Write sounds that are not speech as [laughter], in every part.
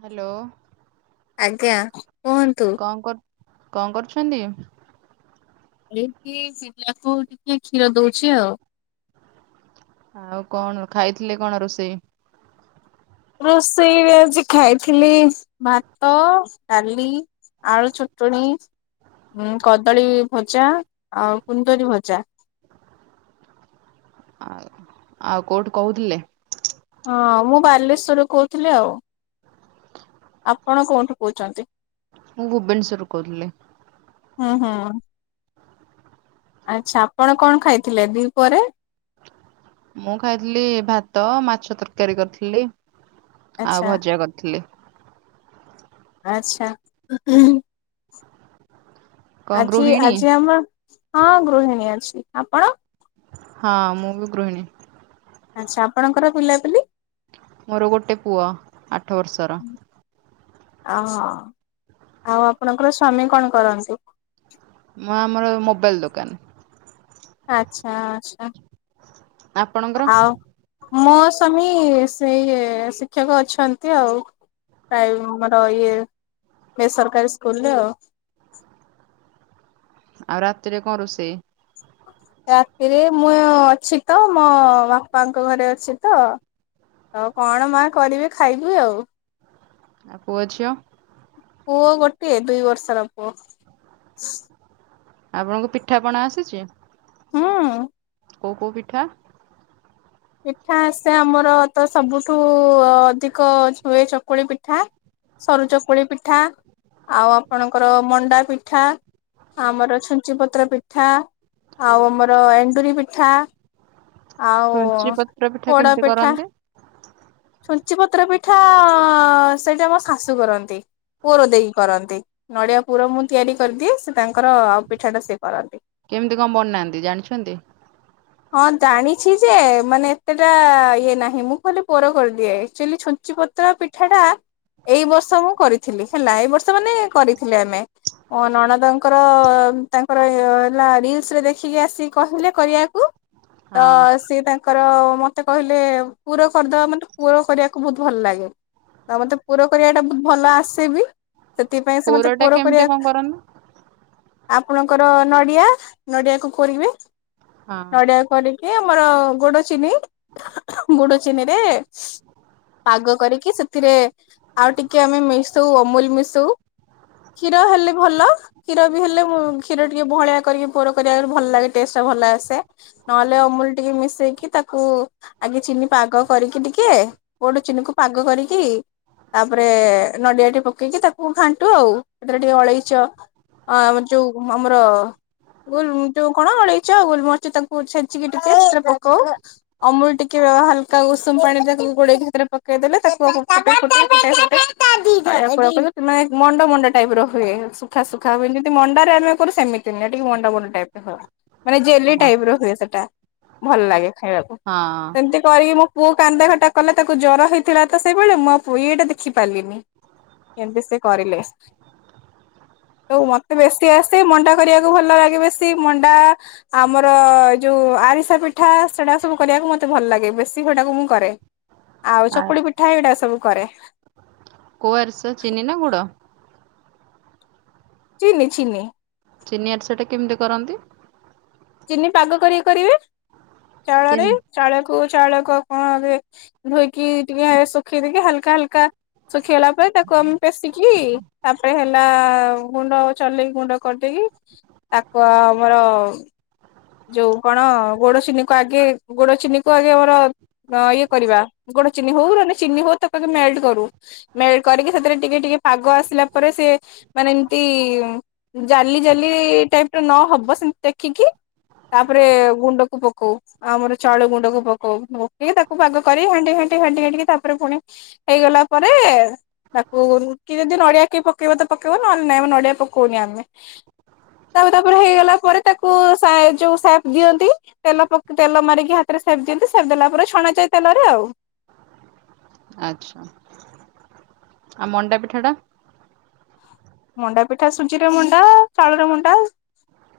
Hello ଆଜ୍ଞା। କୁହନ୍ତୁ। କଣ କରୁ? କଣ କରୁଛନ୍ତି? [unintelligible] ଖିର ଦଉଛି। ଆଉ କଣ ଖାଇଥିଲେ? କଣ ରୋଷେଇ? ରୋଷେଇରେ ଆଜି ଖାଇଥିଲି ଭାତ, ଡାଲି, ଆଳୁ ଚଟଣୀ ଆଉ କଦଳୀ ଭଜା, ଆଉ କୁନ୍ଦରି ଭଜା। ଆଉ ଆଉ କୋଉଠୁ କହୁଥିଲେ? ହଁ, ମୁଁ ବାଲେଶ୍ଵରରୁୁ କହୁଥିଲି ଆଉ। ଆପଣ କୋଉଁଠୁ କହୁଛନ୍ତି? ମୁଁ ଭୁବନେଶ୍ୱରରୁ କହୁଥିଲି। ହଁ, ହଁ। ଆଚ୍ଛା ଆପଣ କଣ ଖାଇଥିଲେ? ଦି ପହରେ। ମୁଁ ଖାଇଥିଲି ଭାତ, ମାଛ ତରକାରୀ କରିଥିଲି। ଆଚ୍ଛା ଆଉ ଭଜା କରିଥିଲି। ଆଚ୍ଛା। କଣ ଆଜି, ଗୃହିଣୀ? ଆଜି ଆମ ହଁ ଗୃହିଣୀ ଅଛି। ଆପଣ? ହଁ, ମୁଁ ବି ଗୃହିଣୀ। ଆଚ୍ଛା! ଆପଣଙ୍କର ପିଲାପିଲି? ମୋର ଗୋଟେ ପୁଅ। ଆଠ ବର୍ଷ ର। ଆଉ ହଁ। ଆଉ ଆପଣଙ୍କର ସ୍ଵାମୀ କଣ କରନ୍ତି? ମୁଁ ଆମର ମୋବାଇଲ ଦୋକାନ। ଆଛା, ଆଛା। ଆପଣଙ୍କର? ମୋ ସ୍ବାମୀ ସେ ଶିକ୍ଷକ ଅଛନ୍ତି ଆଉ। ମୋର ଇଏ ବେସରକାରୀ ସ୍କୁଲରେ ଆଉ। ଆଉ ରାତିରେ କଣ ରୋଷେଇ? ରାତିରେ ମୁଁ ଅଛି ତ ମୋ ବାପାଙ୍କ ଘରେ ଅଛି ତ। ଆଉ କଣ ମା କରିବେ? ଖାଇବି ଆଉ। ଆ ପୁଅ ଝିଅ? କେ ଦୁଇ ବର୍ଷର ପୁଅ। ଆପଣଙ୍କୁ ପିଠାପଣା ଆସିଛି? ହଁ। କଉ କଉ ପିଠା? ପିଠା ଆସେ ଆମର ତ ସବୁଠୁ ଅଧିକ ହୁଏ ଚକୁଳି ପିଠା ସରୁ ଚକୁଳି ପିଠା ଆଉ ଆପଣଙ୍କର ମଣ୍ଡା ପିଠା ଆମର ଛୁଞ୍ଚି ପତ୍ର ପିଠା ଆଉ ଆମର ଏଣ୍ଡୁରି ପିଠା। ଆଉ ତ୍ର ପିଠା କେମିତି କରନ୍ତି? ଚି ପତ୍ର ପିଠା ସେଇଟା ମୋ ଶାଶୁ କରନ୍ତି ପୁର ଦେଇକି କରନ୍ତି ନଡ଼ିଆ ପୁର ମୁଁ ତିଆରି କରିଦିଏ ସେ ତାଙ୍କର ଆଉ ପିଠାଟା ସେ କରନ୍ତି। କେମିତି କଣ ବନାନ୍ତି ଜାଣିଛନ୍ତି? ଛି ଯେ ମାନେ ଏତେଟା ଇଏ ନାହିଁ ମୁଁ ଖାଲି ପୋର କରିଦିଏ ଏକ୍ଚୁଲି ଛୁଞ୍ଚି ପତ୍ର ପିଠାଟା ଏଇ ବର୍ଷ ମୁଁ କରିଥିଲି ହେଲା ଏଇ ବର୍ଷ ମାନେ କରିଥିଲେ ଆମେ ନଣଦଙ୍କର ତାଙ୍କର ଇ ହେଲା ରିଲସ ରେ ଦେଖିକି ଆସି କହିଲେ କରିବାକୁ ତ ହଁ। ସିଏ ତାଙ୍କ ତ ମତେ କହିଲେ ଉପୁର କରିଦେବା ମତେ ପୁର କରିବାକୁ ବହୁତ ଭଲ ଲାଗେ ତ ମତେ ପୁର କରିବା ଟା ବହୁତ ଭଲ ଆସେ ବି। ସେଥିପାଇଁ ସେ ମତେ ପୋରଟା ପୁର କେମିତି କଣ କରିବା କରନ୍ତି? ଆପଣଙ୍କର ନଡ଼ିଆ ନଡ଼ିଆକୁ କୋରିବେ। ହଁ ନଡ଼ିଆ କରି ଏଇ ଆମର ଗୋଡ଼ ଚିନି ଗୋଡ଼ ଚି ଚିନିରେ ପାଗ କରିକି ସେଥିରେ ଆଉ ଟିକେ ଆମେ ମିଶଉ ଅମୁଲ ମିଶଉ କ୍ଷୀର ହେଲେ ଭଲ କ୍ଷୀର ବି ହେଲେ କ୍ଷୀର ଟିକେ ବହଳିଆ କରିକି ପୋର କରିବା ଭଲ ଲାଗେ ଟେଷ୍ଟଟା ଭଲ ଆସେ ନହେଲେ ଅମୁଲ ଟିକେ ମିଶେଇକି ତାକୁ ଆଗେ ଚିନି ପାଗ କରିକି ଟିକେ ଗୋଟେ ଚିନିକୁ ପାଗ କରିକି ତାପରେ ନଡ଼ିଆ ଟିକେ ପକେଇକି ତାକୁ ଘାଣ୍ଟୁ ଆଉ ସେଥିରେ ଟିକେ ଅଳେଇଚ ଅ ଯୋଉ ଆମର ଗୋଲ ଯୋଉ କଣ ଅଳେଇଚ ଗୋଲମରିଚ ତାକୁ ଛେଚିକି ଟିକେ ସେଥିରେ ପକଉ ଅମୁଲ ଟିକେ ହାଲ୍ କା ଉଷୁମ ପାଣିରେ ତାକୁ ଗୋଳେଇ ଭିତରେ ପକେଇଦଲେ ତାକୁ [inaudible] ମଣ୍ଡ ମଣ୍ଡ ଟାଇପ୍ ର ହୁଏ ସୁଖା ସୁୁଖା ହୁଏ କିନ୍ତୁ ମଣ୍ଡାରେ ଆମେ କରୁ ସେମିତି ନି ଟିକେ ମଣ୍ଡ ମଣ୍ଡ ଟାଇପ୍‌ରେ ହୁଏ। ମାନେ ହଁ ଜେଲି ହଁ ଟାଇପ୍ ର ହୁଏ ସେଟା। ଭଲ ଲାଗେ। ଖାଇବାକୁ ସେମତି ମୋ ପୁଅ କାନ୍ଦା କଟା କଲେ ତାକୁ ଜର ହେଇଥିଲା ତ ସେଇବେଳେ ମୁଁ ଆଉ ପୁଇ ଏଇଟା ଦେଖି ପାରିଲିନି ଏମତି ସେ କରିଲେ ହଉ ମତେ ବେଶୀ ଆସେ ମଣ୍ଡା କରିବାକୁ ଭଲ ଲାଗେ ବେଶି ମଣ୍ଡା ଆମର ଯୋଉ ଆରିସା ପିଠା ସେଟା ସବୁ କରିବାକୁ ମତେ ଭଲ ଲାଗେ। ବେଶୀ ଫଟାକୁ ମୁଁ କରେ। ଆଉ ଆ ଚକୁଳି ପିଠା ଏଗୁଟା ସବୁ। କରେ। କୁଆରସ ଚିନି ନା ଗୁଡ଼? ଚିିନି ଚିନି। ଚିନି ଆରିସା ଟା କେମିତି କରନ୍ତି? ଚିନି ପାଗ କରି କରିବେ। ଚାଉଳରେ କେମ୍ ଚାଳକୁ ଚାଉଳ କ ହ ହୁଏ ଧୋଇକି ଟିକେ ଶୁଖେଇ ଦେଇକି ହାଲକା ହାଲକା ସୁ ଖିଗଲା ପରେ ତାକୁ ଆମ ପେଶିକି ତାପରେ ହେଲା-ଆ-ଆ-ଆ ଗୁଣ୍ଡ ଚଲେଇକି ଗୁଣ୍ଡ କରିଦେଇକି ତାକୁ ଆ ଆମର ଯୋଉ କଣ ଗୋଡ଼ ଚିନି କୁ ଆଗେ ଗୋଡ଼ ଚିନି କୁ ଆଗେ ଆମର ଇଏ କରିବା ଗୋଡ଼ ଚିନି ହଉ ଚିନି ହଉ ତାକୁ ଆଗେ ମେଲ୍‌ଟ କରୁ। ମେଲ୍‌ଟ କରିକି ସେଥିରେ ଟିକେ ଟିକେ ପାଗ ଆସିଲା ପରେ ସେ ମାନେ ଏମତି ଜାଲି ଜାଲି ଟାଇପ୍ ର ନହେବ ସେମିତି ଦେଖିକି ତାପରେ ଗୁଣ୍ଡକୁ ପକଉ ଆମର ଚାଉଳ ଗୁଣ୍ଡକୁ ପକଉ ପକେଇ ତାକୁ ପାଗ କରି ଘାଣ୍ଟି ଘାଣ୍ଟି ଘାଣ୍ଟି ଘାଣ୍ଟି କି ତାପରେ ପୁଣି ହେଇଗଲା ପରେ ତାକୁ କି ଯଦି ନଡ଼ିଆ କି ପକେଇବ ତ ପକେଇବ ନହଲେ ନାଇଁ ଆମ ନଡ଼ିଆ ପକଉନି ଆମେ। ତା ତାପରେ ହେଇଗଲା ପରେ ତାକୁ ସା ଯଉ ସେଫ ଦିଅନ୍ତି ତେଲ ପ ତେଲ ମାରିକି ହାତରେ ସେଫ ଦିଅନ୍ତି। ସେଫ ଦେଲା ପରେ ଛଣାଚାଏ ତେଲରେ ଆଉ। ଆଛା ଆଉ ମଣ୍ଡାପିଠା ଟା। ମଣ୍ଡାପିଠା ସୁଜିରେ ମଣ୍ଡା, ଚାଉଳରେ ମଣ୍ଡା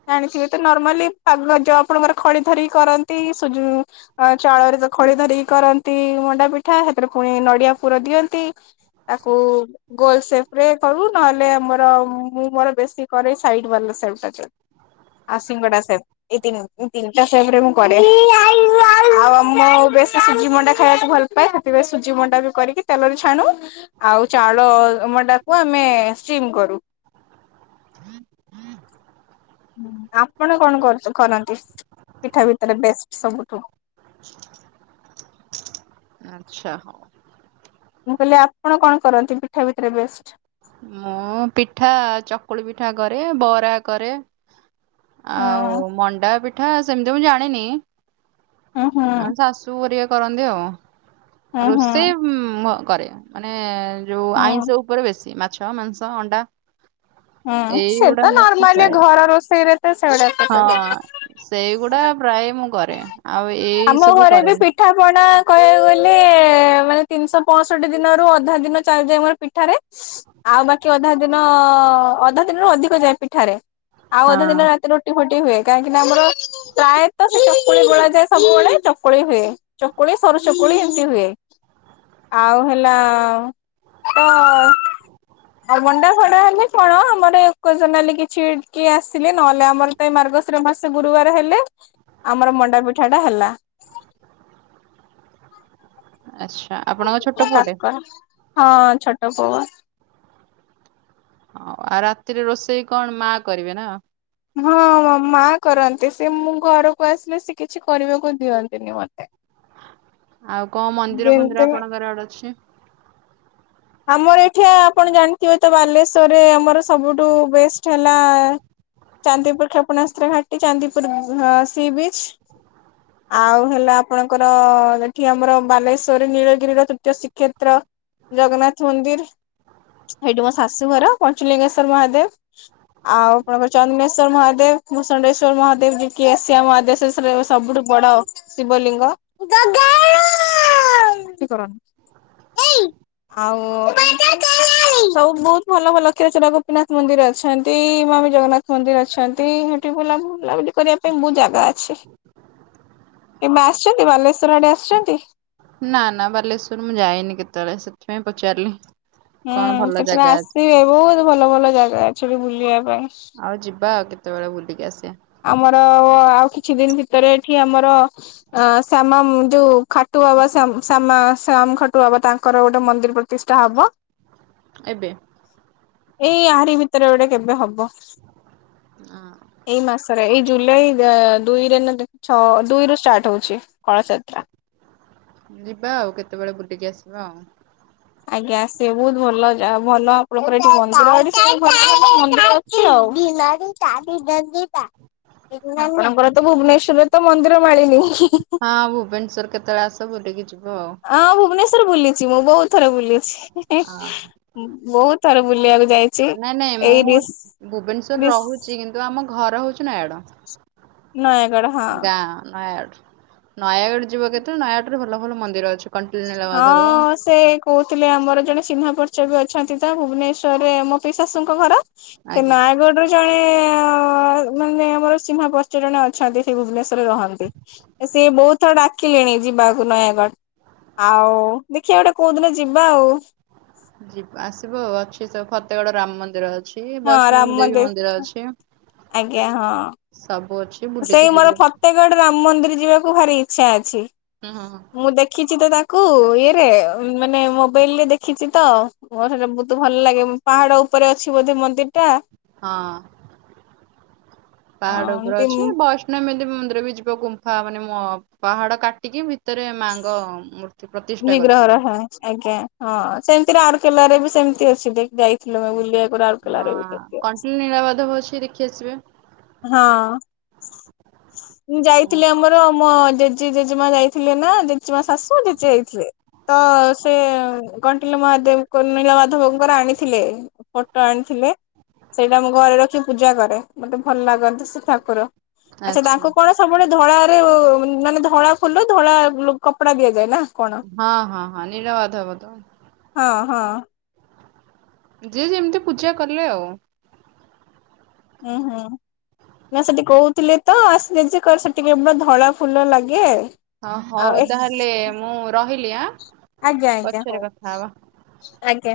ଜାଣିଥିବେ ତ ନର୍ମାଲି ପାଗ ଯ ଖଳି ଧରିକି କରନ୍ତି ସୁଜି ଅ ଚାଉଳରେ ଖଳି ଧରିକି କରନ୍ତି ମଣ୍ଡାପିଠା। ସେଥିରେ ପୁଣି ନଡିଆପୁର ଦିଅନ୍ତି ତାକୁ ଗୋଲ ସେପରେ କରୁ ନହେଲେ ମୁଁ ମୋର ମୁଁ ମୋର ବେଶି କରେ ସାଇଡବାଲା ସେପ ଟା ଯେଉ ଆଉ ସିଙ୍ଗଡ଼ା ସେପ ମୁଁ ତି ତିନିଟା ସେପରେ କରେ। ଆଉ ବେଶୀ ସୁଜିମଣ୍ଡା ଖାଇବାକୁ ଭଲ ପାଏ ସେଥିପାଇଁ ସୁଜିମଣ୍ଡା ବି କରିକି ତେଲରେ ଛାଣୁ ଆଉ ଚାଉଳ ମଣ୍ଡାକୁ ଆମେ-ଏ-ଏ-ଏ ଚିମ୍ କରୁ। ଆପଣ କଣ କରୁଚ କରନ୍ତି ପିଠା ଭିତରେ ବେଷ୍ଟ ସବୁଠୁ? ଆଚ୍ଛା ହ। ମୁଁ କହିଲି ଆପଣ କଣ କରନ୍ତି ପିଠା ଭିତରେ ବେଷ୍ଟ? ମୁଁ ପିଠା ଚକୁଳି ପିଠା କରେ ବରା କରେ। ଆଉ ମଣ୍ଡା ପି ପିଠା ସେମିତି ମୁଁ ଜାଣିନି। ହୁଁ ହୁଁ ହୁଁ ଆମେ ଶାଶୁ ଘରିକା କରନ୍ତି ଆଉ। ହୁଁ ହୁଁ ରୋଷେଇ ଉ ମ କରେ ମାନେ-ଏ-ଏ ଯୋଉ ହୁଁ ଆଇଁଷ ଉପରେ ବେଶୀ ମା ମାଂସ, ଅଣ୍ଡା ହୁଁ ସେ ଏଇଗୁଡା ତ ମତେ ନର୍ମାଲି ପ୍ରାୟ ଘର ରୋଷେଇରେ ତ ସେଗୁଡା ହଁ ସେଇଗୁଡା ପ୍ରାୟ ମୁଁ କ ରେ। ଆମ ଘରେ ବି ପିଠା ପଣା କହିବାକୁ ଗଲେ-ଏ-ଏ ମାନେ ତିନିଶହପଅଷଠି ଦିନରୁ ଅଧା ଦିନ ଚାଲିଯାଏ ମୋର ପିଠାରେ। ଆଉ ବାକି ଅଧା ଦିନ-ଅ-ଅ-ଅ ଅଧା ଦିନରୁ ଅଧିକ ଯାଏ ପିଠାରେ। ଆଉ ହଁ ଅଧା ଦିନ ରାତି ରୁଟି ଫୁଟି ରୁଟିହୁଏ କାହିଁକି ନା ଆମର ପ୍ରାୟତ ସେ ଚକୁଳି ଗୋଳା ଯାଏ ସବୁବେଳେ ଚକୁଳି ହୁଏ ଚକୁଳି ସରୁ ଚକୁଳି ଏମିତି ହୁଏ। ଆଉ ହେଲା-ଆ-ଆ-ଆ ତ ଆଉ ମଣ୍ଡା ଫଣ୍ଡା ହେଲେ କଣ ଆମର ଏକ ଜନାଲି କିଛି କିଏ ଆସିଲେ ନହେଲେ ଆମର ତ ଏ ମାର୍ଗଶିର ମାସ ଗୁରୁବାର ହେଲେ ଆମର ମଣ୍ଡା ପିଠା ପିଠାଟା ହେଲା। ଆଛା। ଆ ଆପଣଙ୍କ ଛୋଟ ପୁଅଟେ? କାକରା ହଁ ଛୋଟ ପୁଅପା। ହଉ ଆଉ ରାତିରେ ରୋଷେଇ କଣ, ମା କରିବେ ନା? ହଁ ମା କରନ୍ତି ସେ ମୁଁ ଘରକୁ ଆସିଲେ ସେ କିଛି କରିବାକୁ ଦିଅନ୍ତିନି ମତେ। ଆଉ କଣ ମନ୍ଦିର ଯେମିତି ଫନ୍ଦିର ଆପଣଙ୍କର ଆଡେ ଅଛି? ଆମର ଏଠି ଆପଣ ଜାଣିଥିବେ ତ ବାଲେଶ୍ଵରରେ ଆମର ସବୁଠୁ ବେଷ୍ଟ ହେଲା ଚାନ୍ଦିପୁର କ୍ଷେପଣାସ୍ତ୍ର ଘାଟି, ଚାନ୍ଦିପୁର ଅ-ଅ ସି ବିଚ୍। ଆଉ ହେଲା ଆପଣଙ୍କର-ଅ-ଅ-ଅ ଏଠି ଆମର ବାଲେଶ୍ୱରୀ ନୀଳଗିରିର ତୃତୀୟ ଶ୍ରୀକ୍ଷେତ୍ର ଜଗନ୍ନାଥ। ମନ୍ଦିର ସେଇଠି ମୋ ଶାଶୁଘର ପଞ୍ଚଲିଙ୍ଗେଶ୍ଵର ମହାଦେବ ଆଉ ପ୍ରଭୁ ଚନ୍ଦଶ୍ଵର ମହାଦେବ ଭୂଷଣ୍ଡେଶ୍ଵର ମହାଦେବ ଯଏକି ଏସିଆ ମହାଦେବ ଶେରେ ସବୁଠୁ ବଡ ଶିବଲିଙ୍ଗ ପାଟି କରନି। ଆଉ ସବୁ ବହୁତ ଭଲ ଭଲ କ୍ଷୀରଚୋରା ଗୋପୀନାଥ ମନ୍ଦିର ଅଛନ୍ତି ମମିଜଗନ୍ନାଥ ମନ୍ଦିର ଅଛନ୍ତି ସେଠି ବୁଲା ବୁଲାବୁଲି କରିବା ପାଇଁ ବହୁତ ଜାଗା ଅଛି କେବେ ଆସିଛନ୍ତି ବାଲେଶ୍ଵର ଆଡେ ଆସିଛନ୍ତି। ନା ନା ବାଲେଶ୍ୱର ମୁଁ ଯାଇନି କେତେବେଳେ ସେଥିପାଇଁ ପଚାରିଲି? ହୁଁ କଣ ଭଲ କେତେବେଳେ ଜାଗା ଅଛି ଆସିବେ ବହୁତ ଭଲ ଭଲ ଜାଗା ଅଛି। କେବେ ବୁଲିିବାକୁ ଆଉ ଯିବା କେ କେତେବେଳେ ବୁଲିକି ଆସିବା। ଆମର ଅ ଆଉ କିଛି ଦିନ ଭିତରେ ଏଠି ଆମର ଆ ଶ୍ୟାମା ଯୋଉ ଖାଟୁ ବାବା ଶ୍ୟାମା ଶ୍ୟାମା ଶ୍ୟାମ ଖାଟୁ ବାବା ତାଙ୍କର ଗୋଟେ ମନ୍ଦିର ପ୍ରତିଷ୍ଠା ହବ। ଏବେ। ଏଇ ଆରିି ଭିତରେ ଗୋଟେ କେବେ ହବ। ବ ହଁ ଏଇ ମାସ ରେ ଏଇ ଜୁଲାଇ ଅ ଦୁଇରେ ନା ଦେ ଛଅ ଦୁଇରୁ ଷ୍ଟାର୍ଟ ହଉଛି। କଳସ ଯାତ୍ରା। ଯିବା ଆଉ କେତେବେଳେ ବୁ ଏଇଠି କି ଆସିବା ଆଉ। ଆଜ୍ଞା ଆସିବେ ବହୁତ ଭଲ ଯା ଭଲ ଆପଣଙ୍କର ଏଠି [unintelligible] ଆମର ତ ଭୁବନେଶ୍ଵରରେ ତ ମନ୍ଦିର ମାଳିନି। ହଁ ଭୁବନେଶ୍ଵର କେତେବେଳେ ଆସ ବୁଲିକି ଯିବ ହଁ ଭୁବନେଶ୍ୱର ବୁଲି ଚି ମୁଁ ବହୁତ ଥରେ ବୁଲିୁଛି। ଆଉ ହଁ [inaudible] ବହୁତ ଥର ବୁଲିବାକୁ ଯାଇଛି ନାଇଁ ନାଇଁ ଏଇ ମୁଁ ରିସ୍ ଭୁବନେଶ୍ଵର ରିସ୍ ରହୁଛି କିନ୍ତୁ ଆମ ଘର ହଉଛି ନୟାଗଡ଼। ନୟାଗଡ଼ ହଁ। ନୟାଗଡ ଯିବ କେତେ ନୟାଗଡ଼ ରେ ଭଲ ଭଲ ମନ୍ଦିର ଅଛି। କଣ୍ଟିଲ ନୀଳମାଧବ ହଁ ସେ କହୁଥିଲେ ଆମର ଜଣେ ଚିହ୍ନା ପରିଚୟ ବି ଅ ଅଛନ୍ତି ତ ଭୁବନେଶ୍ୱରରେ ମୋ ପି ଶାଶୁଙ୍କ ଘର। ସେ ଆଜ୍ଞା ନୟାଗଡ ର ଜଣେ ନେ ମାନେ ଆମର ଚିହ୍ନା ପରିଚ ଜଣେ ଅଛନ୍ତି ସେ ଭୁବନେଶ୍ଵରରେ ରହନ୍ତି ସିଏ ବହୁତ ଥର ଡାକିଲେଣି ଯିବାକୁ ନୟାଗଡ଼। ଆଉ ଦେଖିବା ଗୋଟେ କୋଉ ଦିନ ଯିବା ଆଉ। ଯି ଆସିବ ଅଛି ସବୁ ଫତେଗଡ ରାମ ମନ୍ଦିର ଅଛି। ଅଛି ହଁ ରାମ ବୈଷ୍ଣବୀ ଦେବୀ ମନ୍ଦିର ଅଛି ଆଜ୍ଞା ହଁ ସବୁ ଅଛି। ବୁଲିକି ସେଇ ମୋର ଯିବ ହୁଁ ଫତେଗଡ ରାମ ମ ମନ୍ଦିର ଯିବାକୁ ଭାରି ଇଚ୍ଛା ଅଛି। ହୁଁ ହୁଁ ମୁଁ ଦେଖିଛି ତ ତାକୁ ଇଏ ରେ ମାନେ ମୋବାଇଲ ରେ ଦେଖିଛି ତ ମୋର ସେଟା ବହୁତ ଭଲ ଲାଗେ ପାହାଡ ଉପରେ ଅଛି ବୋଧେ ମନ୍ଦିର ଟା। ହଁ ପାହାଡ ଉପରେ ଏମତି ଅଛି। ବୈଷ୍ଣବ ଦେବୀ ମନ୍ଦିର ବି ଯିବ ଗୁମ୍ଫା ମାନେ ମ ପାହାଡ କାଟିକି ଭିତରେ ମାଙ୍କ ମୂ ବିଗ୍ରହ ର ହଁ ଆଜ୍ଞା ହଁ ସେମିତିରେ ରାଉରକେଲାରେ ବି ସେମିତି ଅଛି ଦେ ଯାଇଥିଲ ଆମେ ବୁଲିବା ହଁ କଣ୍ଟିଲୋ ନୀଳାବାଧବ ଅଛି ଦେଖି ଆସିବେ। ହଁ ମୁଁ ଯାଇଥିଲି ଆମର ମୋ ଜେଜି ଜେଜେମା ଯାଇଥିଲେ ନା ଜେଜେମା ଶାଶୁ ଜେଜେ ଯାଇଥିଲେ। ତ ସେ କଣ୍ଟିଲ ମହାଦେବ ନୀଳ ମାଧବଙ୍କର ଆଣିଥିଲେ। ଫଟୋ ଆଣିଥିଲେ। ସେଇଟା ଆମ ଘରେ ରଖିକି ପୂଜା କରେ। ମତେ ଭଲ ଲାଗନ୍ତି ସେ ଠାକୁର। ଆଚ୍ଛା ତାଙ୍କୁ କଣ ସବୁବେଳେ ଧଳା ମାନେ ଧଳା ଫୁଲ, ଧଳା କପଡା ଦିଆଯାଏ ନା। କଣ? ହଁ ହଁ ହଁ ନିଳ ମାଧବ। ହଁ ହଁ। ଯେ ଯେମତି ପୂଜା କଲେ ଆଉ। ଉୁଁ ହୁଁ ନା ସେଠି କଉଥିଲେ ତ ଆସିଲେ ଯେ କର ସେଟି କେବଳ ଧଳା ଫୁଲ ଲାଗେ। ହଁ ଆଉ ହଉ ତାହେଲେ ମୁଁ ରହିଲି ଆଁ ଆଜ୍ଞା ଆଜ୍ଞା ହଉ ପଛରେ କଥା ହବା। ଆଜ୍ଞା।